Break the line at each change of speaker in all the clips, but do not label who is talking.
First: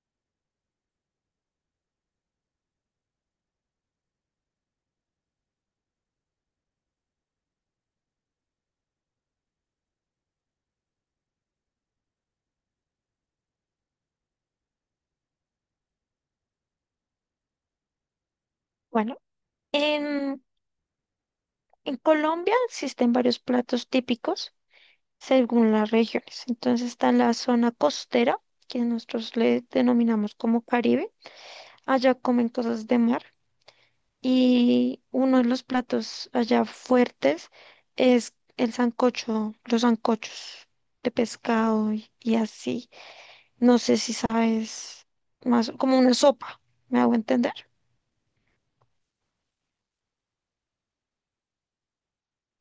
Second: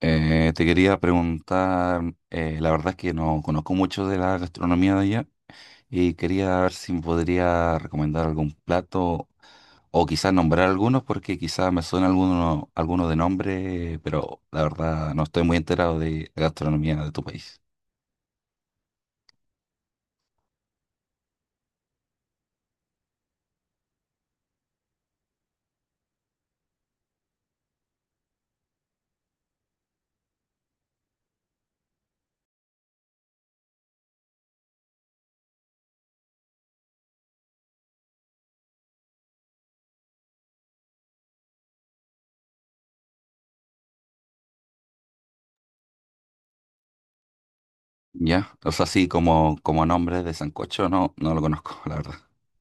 Te quería preguntar, la verdad es que no conozco mucho de la gastronomía de allá y quería ver si me podría recomendar algún plato o quizás nombrar algunos porque quizás me suena alguno, alguno de nombre, pero la verdad no estoy muy enterado de la gastronomía de tu país.
Bueno, en, en Colombia existen varios platos típicos según las regiones. Entonces está la zona costera, que nosotros le denominamos como Caribe. Allá comen cosas de mar y uno de los platos allá fuertes es el sancocho, los sancochos de pescado y así. No sé si sabes más, como una sopa, ¿me hago entender?
¿Ya? O sea, sí, como, como nombre de sancocho, no, no lo conozco, la verdad.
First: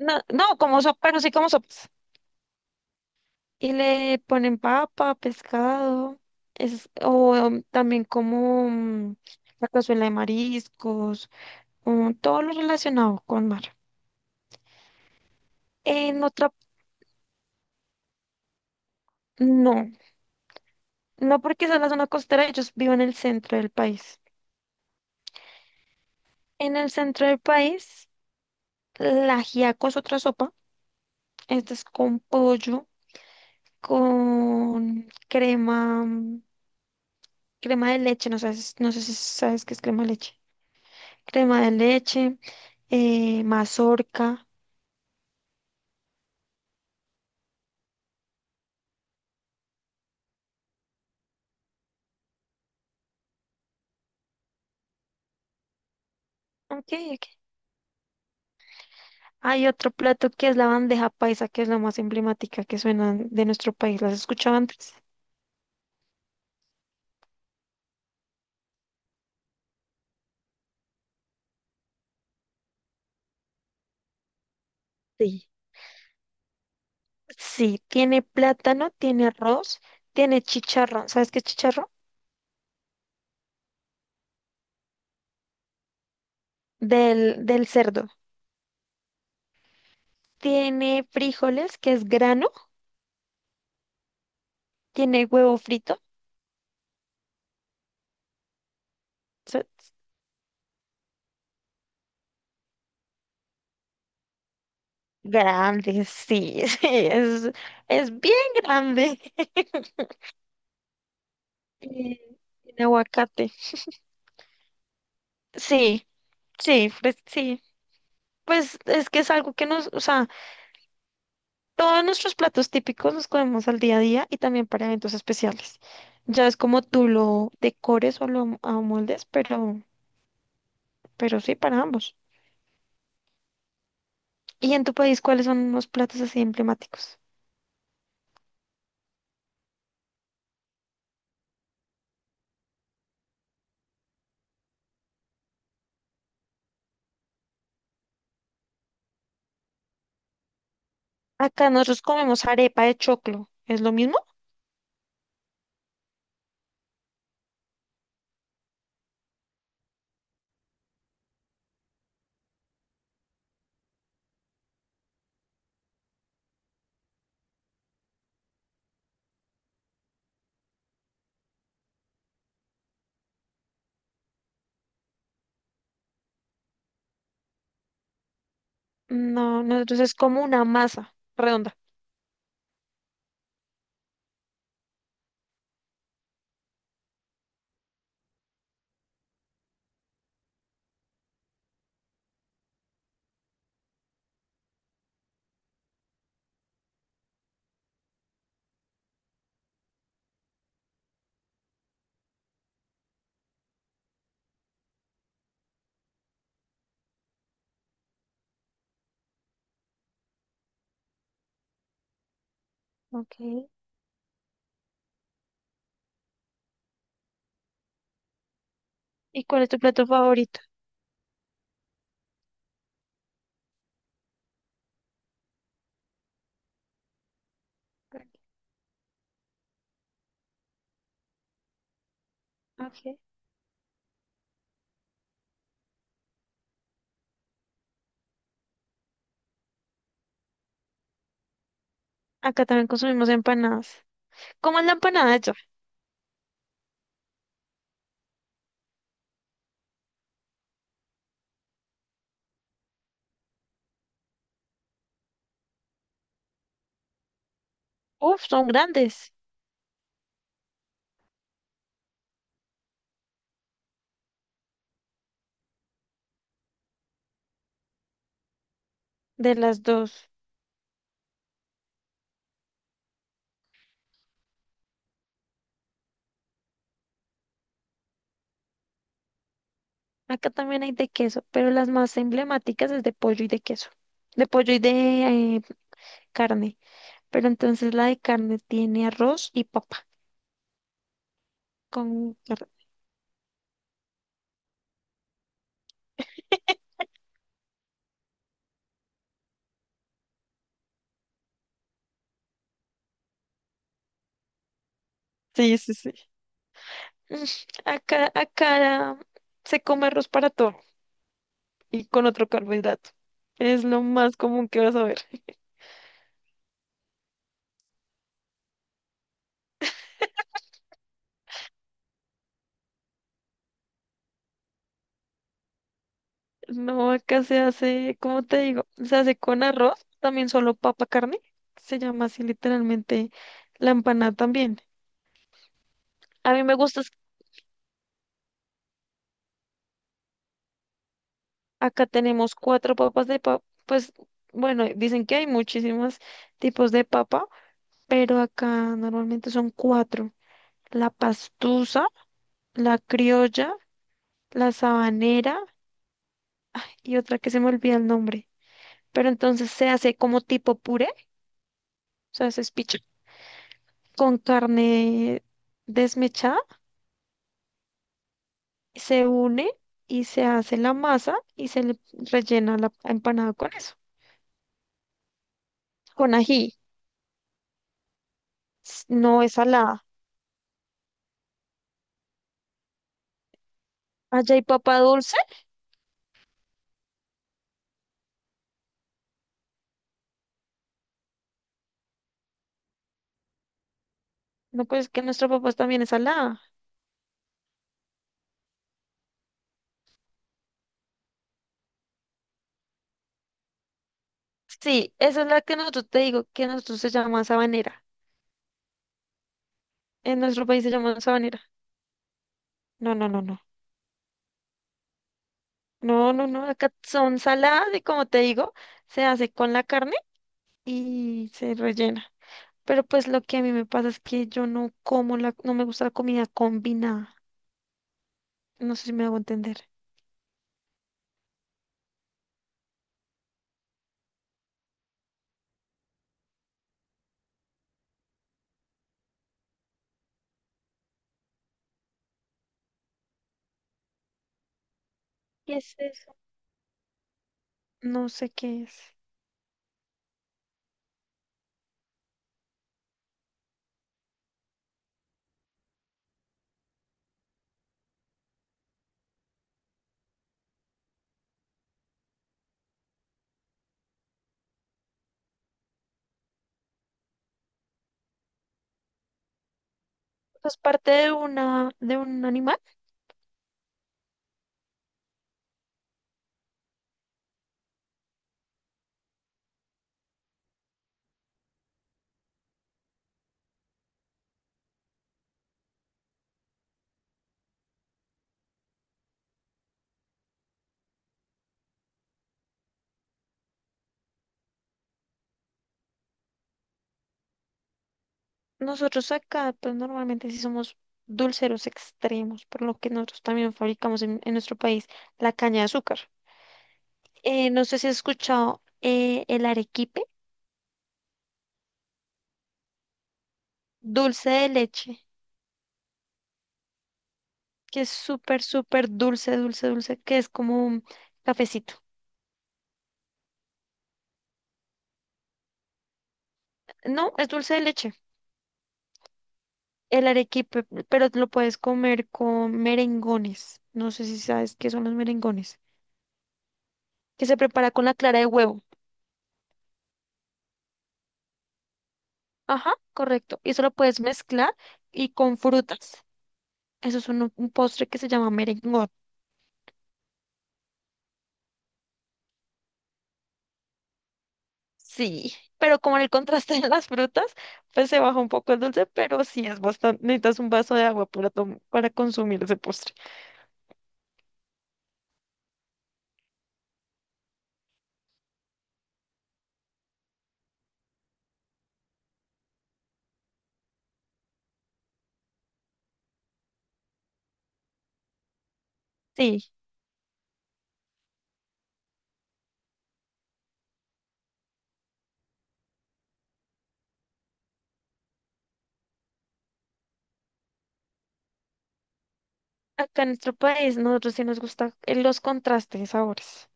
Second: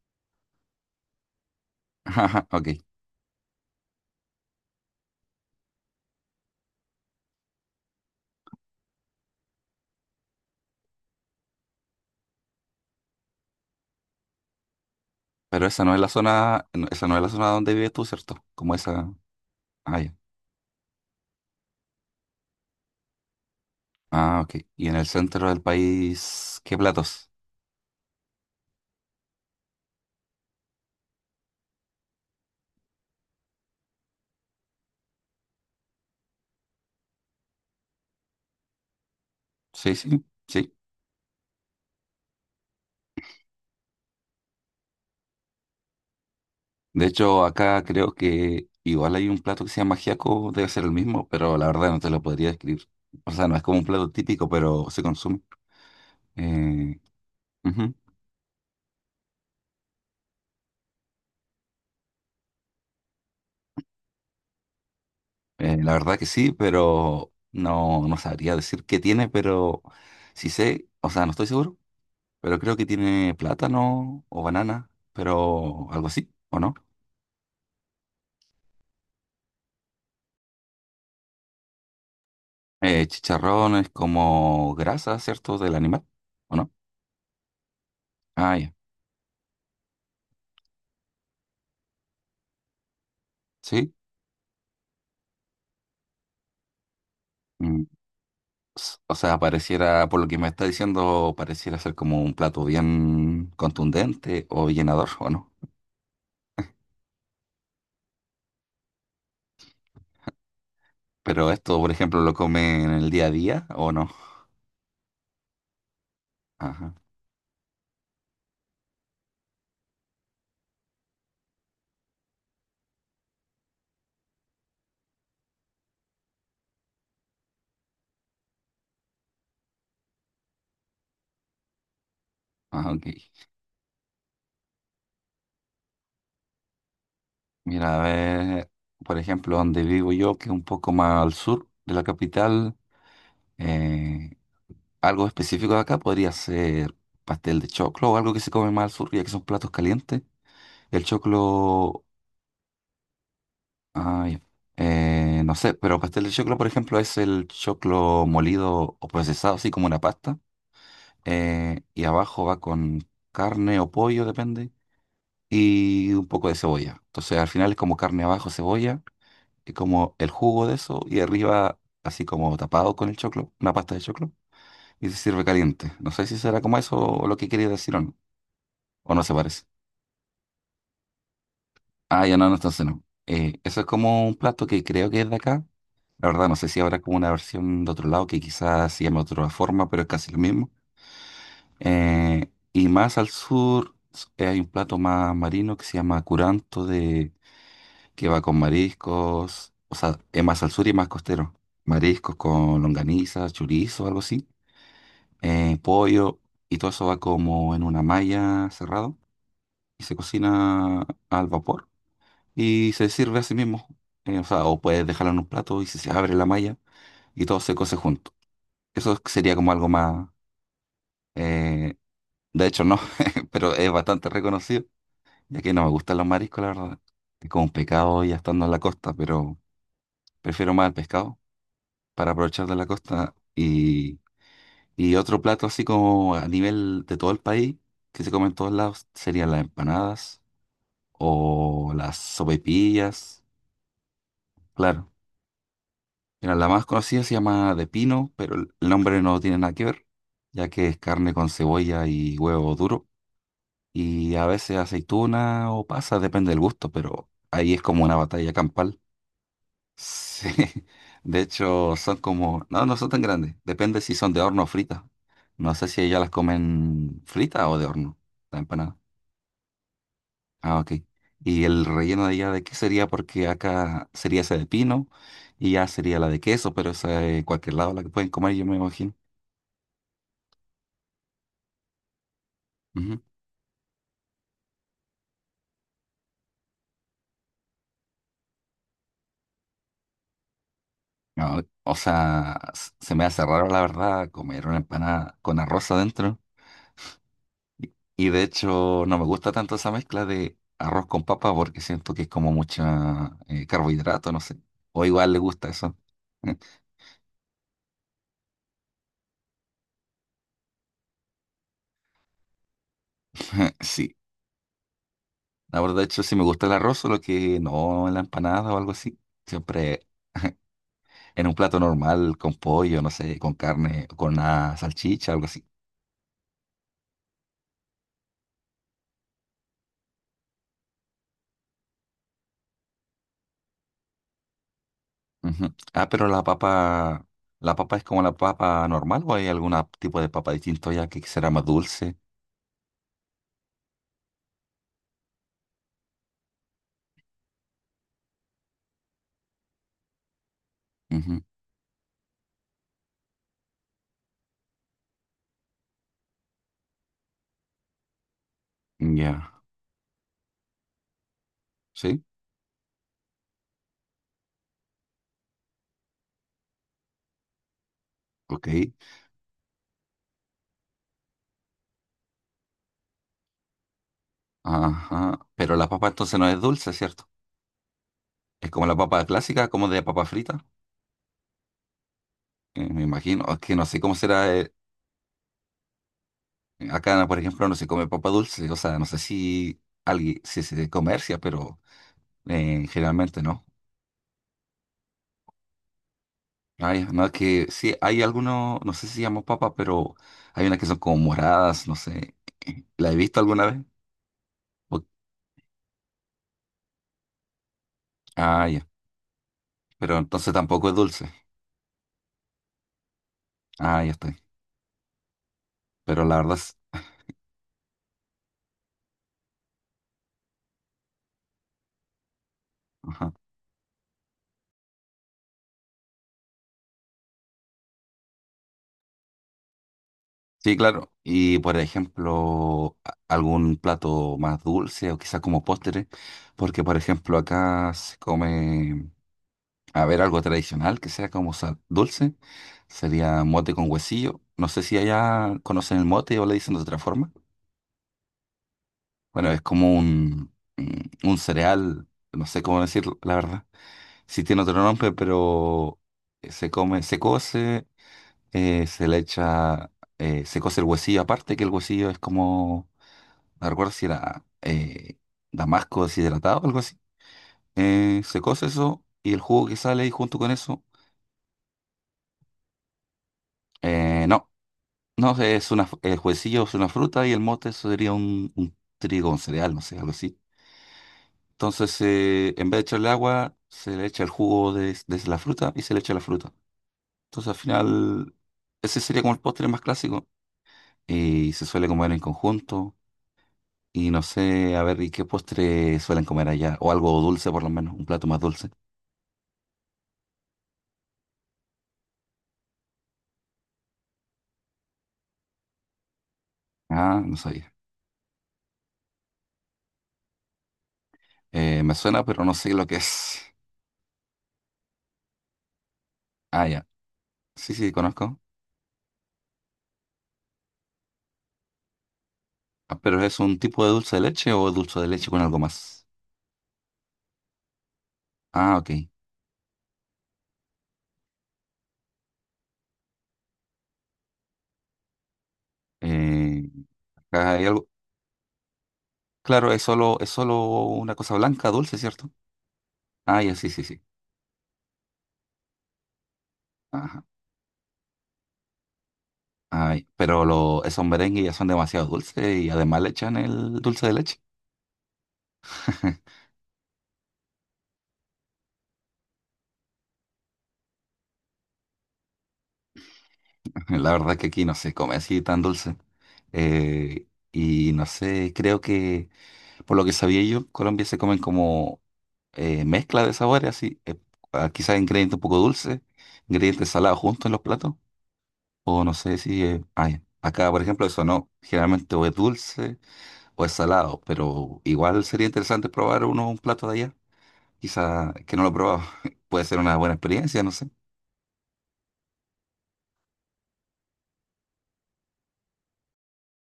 No, no como sopa, pero sí como sopa.
Ajá, ok.
Y le ponen papa, pescado, es, también la cazuela de mariscos, todo lo relacionado con mar.
Pero esa no es la
En otra,
zona, esa no es la zona donde vives tú, ¿cierto? Como esa...
no,
Ah, ya.
no porque sea la zona costera, ellos viven en el centro del país.
Ah, ok. Y en el centro del país,
En
¿qué
el centro
platos?
del país, la ajiaco es otra sopa, esta es con pollo, con crema, crema de leche, no sabes, no sé si sabes qué es
Sí,
crema de
sí,
leche.
sí.
Crema de leche, mazorca.
De hecho, acá creo que igual hay un plato que se llama ajiaco, debe ser el mismo, pero la verdad no te lo podría describir. O sea, no es como un plato típico, pero se consume.
Ok,
Eh,
ok.
ujú.
Hay otro plato que es la bandeja paisa, que es la más emblemática que suena de nuestro país. ¿Las has escuchado antes?
La verdad que sí, pero no, no sabría decir qué tiene, pero sí sé, o sea, no estoy seguro, pero creo que tiene plátano o banana,
Sí.
pero algo así, ¿o no?
Sí, tiene plátano, tiene arroz, tiene chicharrón. ¿Sabes qué es chicharrón?
Chicharrón es como grasa, ¿cierto? Del animal. ¿O no?
Del cerdo.
Ah, ya.
Tiene frijoles, que es grano,
Sí.
tiene huevo frito.
Mm, o sea,
so-
pareciera, por lo que me está diciendo, pareciera ser como un plato bien contundente o llenador, ¿o no?
Grande, sí, sí, es, es bien grande.
Pero esto, por
Y
ejemplo, lo comen
tiene
en el día a
aguacate.
día, ¿o no?
Sí,
Ajá.
sí. Pues es que es algo que nos, o sea, todos nuestros platos típicos los comemos al día a día y también para eventos especiales. Ya es como tú lo decores o lo amoldes, pero sí, para ambos.
Ah, ok.
¿Y en tu país cuáles son los platos así emblemáticos?
Mira, a ver, por ejemplo, donde vivo yo, que es un poco más al sur de la capital, eh, algo específico de acá podría ser pastel de choclo o algo que se come más al sur, ya que son platos calientes. El
Acá nosotros
choclo.
comemos arepa de choclo. ¿Es lo mismo?
Ah, ya. No sé, pero pastel de choclo, por ejemplo, es el choclo molido o procesado, así como una pasta. Y abajo va con carne o pollo, depende, y un poco de cebolla. Entonces, al final es como carne abajo, cebolla, y como el jugo de eso, y arriba, así como tapado con el choclo, una pasta de choclo, y se sirve caliente. No sé si será como eso o lo que quería decir o no se
No,
parece.
nosotros es como una masa redonda.
Ah, ya no, no, entonces no. Eso es como un plato que creo que es de acá. La verdad, no sé si habrá como una versión de otro lado que quizás se llame de otra forma, pero es casi lo mismo. Y más al sur hay un plato más marino que se llama curanto, de, que va con mariscos, o sea, es más al sur y más costero. Mariscos con longaniza, chorizo, algo así, pollo, y todo eso va como en una malla cerrado y se cocina al vapor y se sirve así
Okay.
mismo. O sea, o puedes dejarlo en un plato y se abre la malla y todo se cose junto. Eso
¿Y
sería
cuál es
como
tu
algo
plato
más...
favorito?
eh, de hecho, no, pero es bastante reconocido, ya que no me gustan los mariscos, la verdad. Es como un pecado ya estando en la costa, pero prefiero más el pescado para aprovechar de la
Okay.
costa. Y otro plato así como a nivel de todo el país, que se come en todos lados, serían las empanadas o las
Acá también consumimos
sopaipillas.
empanadas. ¿Cómo es la
Claro,
empanada allá?
mira, la más conocida se llama de pino, pero el nombre no tiene nada que ver, ya que es carne con cebolla y huevo duro. Y a veces aceituna o pasa, depende del gusto, pero ahí es como una
Uf,
batalla
son
campal.
grandes
Sí. De hecho, son como, no, no son tan grandes, depende si son de horno o fritas. No sé si ellas las comen fritas o de horno, la empanada.
de las dos.
Ah, ok. ¿Y el relleno de ella de qué sería? Porque acá sería esa de pino y ya sería la de queso, pero esa de cualquier lado la que pueden comer, yo me imagino.
Acá también hay de queso, pero las más emblemáticas es de
Ujú.
pollo y de queso. De pollo y de eh, carne. Pero entonces la de carne tiene arroz y papa
No, o
con
sea,
carne.
se me hace raro la verdad comer una empanada con arroz adentro. Y de hecho no me gusta tanto esa mezcla de arroz con papa porque siento que es como mucha carbohidrato, no sé. O igual le gusta
Sí, sí,
eso.
sí. Mm, acá se come arroz para todo y con otro carbohidrato. Es lo
Sí,
más común que vas a ver.
la verdad, de hecho, sí me gusta el arroz, solo que no en la empanada o algo así. Siempre en un plato normal, con pollo, no sé, con carne, con una salchicha, algo así.
No, acá se hace, ¿cómo te digo? Se hace con arroz, también solo papa carne. Se llama así literalmente la empanada también.
Ujú. Ah, pero
A mí me gusta.
¿la papa es como la papa normal o hay algún tipo de papa distinto ya que será más
Acá
dulce?
tenemos cuatro papas de papa. Pues bueno, dicen que hay muchísimos tipos de papa, pero acá normalmente son cuatro. La
Ujú.
pastusa, la criolla, la sabanera y otra que se me olvida el nombre. Pero
Ya,
entonces se hace como tipo puré, o
sí,
sea, se espicha con carne desmechada,
ok.
se une y se hace la masa y se le rellena la empanada con eso,
Ajá. Pero la papa
con
entonces no es
ají.
dulce, ¿cierto? Es como la
S-
papa
No es
clásica, como de
salada.
papa frita. Me imagino. Es que no sé cómo
Allá
será.
hay papa dulce.
Acá, por ejemplo, no se come papa dulce. O sea, no sé si alguien si se comercia, pero generalmente no.
No, pues que nuestra papa también es salada.
Ay, no, es que sí, hay algunos, no sé si llamamos papa, pero hay unas que son como moradas, no sé. ¿La he visto alguna vez? O-
Sí, esa es la que nosotros te digo, que nosotros se llama sabanera.
Ah, ya. Pero
En
entonces
nuestro país
tampoco
se
es
llama
dulce.
sabanera. No, no, no, no.
Ah, ya estoy. Pero
No,
la
no,
verdad
no.
es.
Acá son saladas y como te digo, se hace con la carne y se rellena. Pero pues
Ajá.
lo que a mí me pasa es que yo no como la, no me gusta la comida combinada. No sé si me hago entender.
Sí, claro. Y por ejemplo, algún plato más dulce o quizás como postre, porque por ejemplo acá se come, a ver, algo tradicional que sea como dulce, sería mote con huesillo. No sé si allá
¿Qué es
conocen el
eso?
mote o le dicen de otra forma.
No sé qué es.
Bueno, es como un, un cereal, no sé cómo decirlo, la verdad. Sí tiene otro nombre, pero se come, se cose, se le echa, se cose el huesillo aparte, que el huesillo es como no recuerdo si era damasco deshidratado o algo así. Se cose eso y el jugo que sale ahí junto con
¿Es
eso.
parte de una, de un animal?
No, no sé, es una, el juecillo es una fruta y el mote eso sería un trigo, un cereal, no sé, algo así. Entonces, en vez de echarle agua, se le echa el jugo de la fruta y se le echa la fruta. Entonces, al final, ese sería como el postre más clásico y se suele comer en conjunto. Y no sé, a ver, ¿y qué postre suelen comer allá? O algo dulce, por lo menos, un plato más dulce.
Nosotros acá, pues normalmente sí somos dulceros extremos, por lo que nosotros también fabricamos en nuestro país la caña de azúcar.
Ah, no sabía.
No sé si has escuchado el arequipe,
Me suena, pero no sé lo que es.
dulce de leche,
Ah, ya. Sí, sí,
que es
conozco.
súper, súper dulce, dulce, dulce, que es como un cafecito.
Ah, pero ¿es un tipo de dulce de leche o dulce de leche con algo más?
No, es dulce de leche,
Ah, ok.
el arequipe, pero lo puedes comer con merengones. No sé si sabes qué son los merengones,
Eh,
que
acá
se
hay algo.
prepara con la clara de huevo.
Claro, es solo una cosa blanca, dulce, ¿cierto?
Ajá,
Ah, ya,
correcto.
sí,
Y eso
sí,
lo
sí.
puedes mezclar y con frutas. Eso
Ajá.
es un postre que se llama merengot.
Ay, pero lo, esos merengues ya son demasiado dulces y además le echan el dulce de leche.
Sí, pero como en el contraste de las frutas, pues se baja un poco el dulce, pero sí es bastante. Necesitas un vaso de agua para, para consumir ese postre.
La verdad que aquí no se come así tan dulce. Eh, y no sé, creo que por lo que sabía yo, Colombia se comen como mezcla de sabores así, quizás ingredientes un poco dulces, ingredientes salados juntos en los platos, o no sé si,
Sí,
ay, acá por ejemplo eso no, generalmente o es dulce o es salado, pero igual sería interesante probar uno un plato de allá, quizás que no lo he probado, puede ser una buena experiencia, no sé,
acá en nuestro país nosotros sí nos gustan los contrastes de sabores.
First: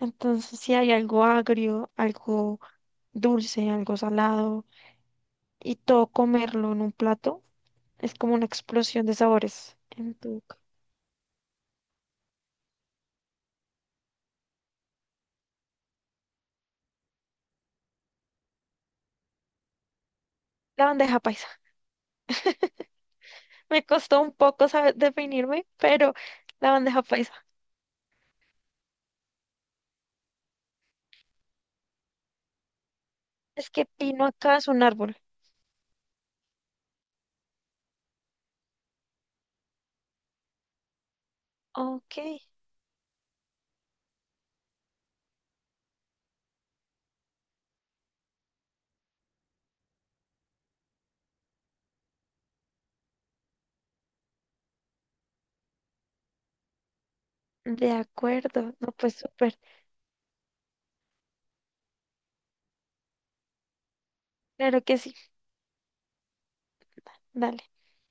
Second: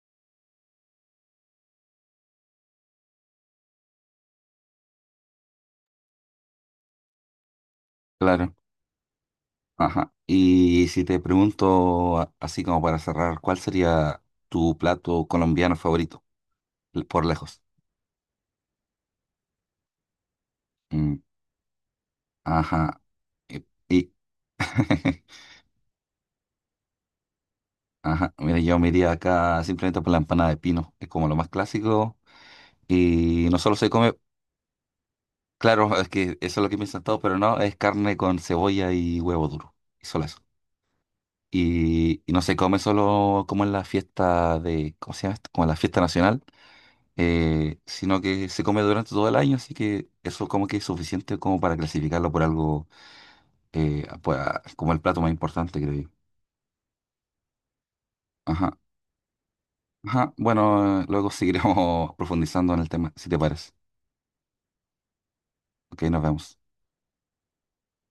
Entonces, si hay algo agrio, algo dulce, algo salado, y todo comerlo en un plato, es como una
claro,
explosión de sabores
ajá,
en tu boca.
y si te pregunto así como para cerrar, ¿cuál sería tu plato colombiano favorito, por lejos?
La
Mm,
bandeja paisa.
ajá. Y,
Me
y-
costó un poco saber definirme, pero la bandeja paisa.
Ajá, mira, yo me iría acá simplemente por la empanada de pino, es como lo más clásico. Y no
Es
solo
que
se come,
pino acá es un árbol.
claro, es que eso es lo que piensan todos, pero no, es carne con cebolla y huevo duro, y solo eso.
Ok,
Y no se come solo como en la fiesta de, ¿cómo se llama esto? Como en la fiesta nacional, sino que se come durante todo el año, así que eso como que es suficiente como para clasificarlo por algo, pues, como el plato más importante, creo yo.
de
Ajá,
acuerdo. No, pues súper.
ajá, bueno, luego seguiremos profundizando en el tema, si te parece.
Claro que sí.
Ok, nos vemos.
Dale.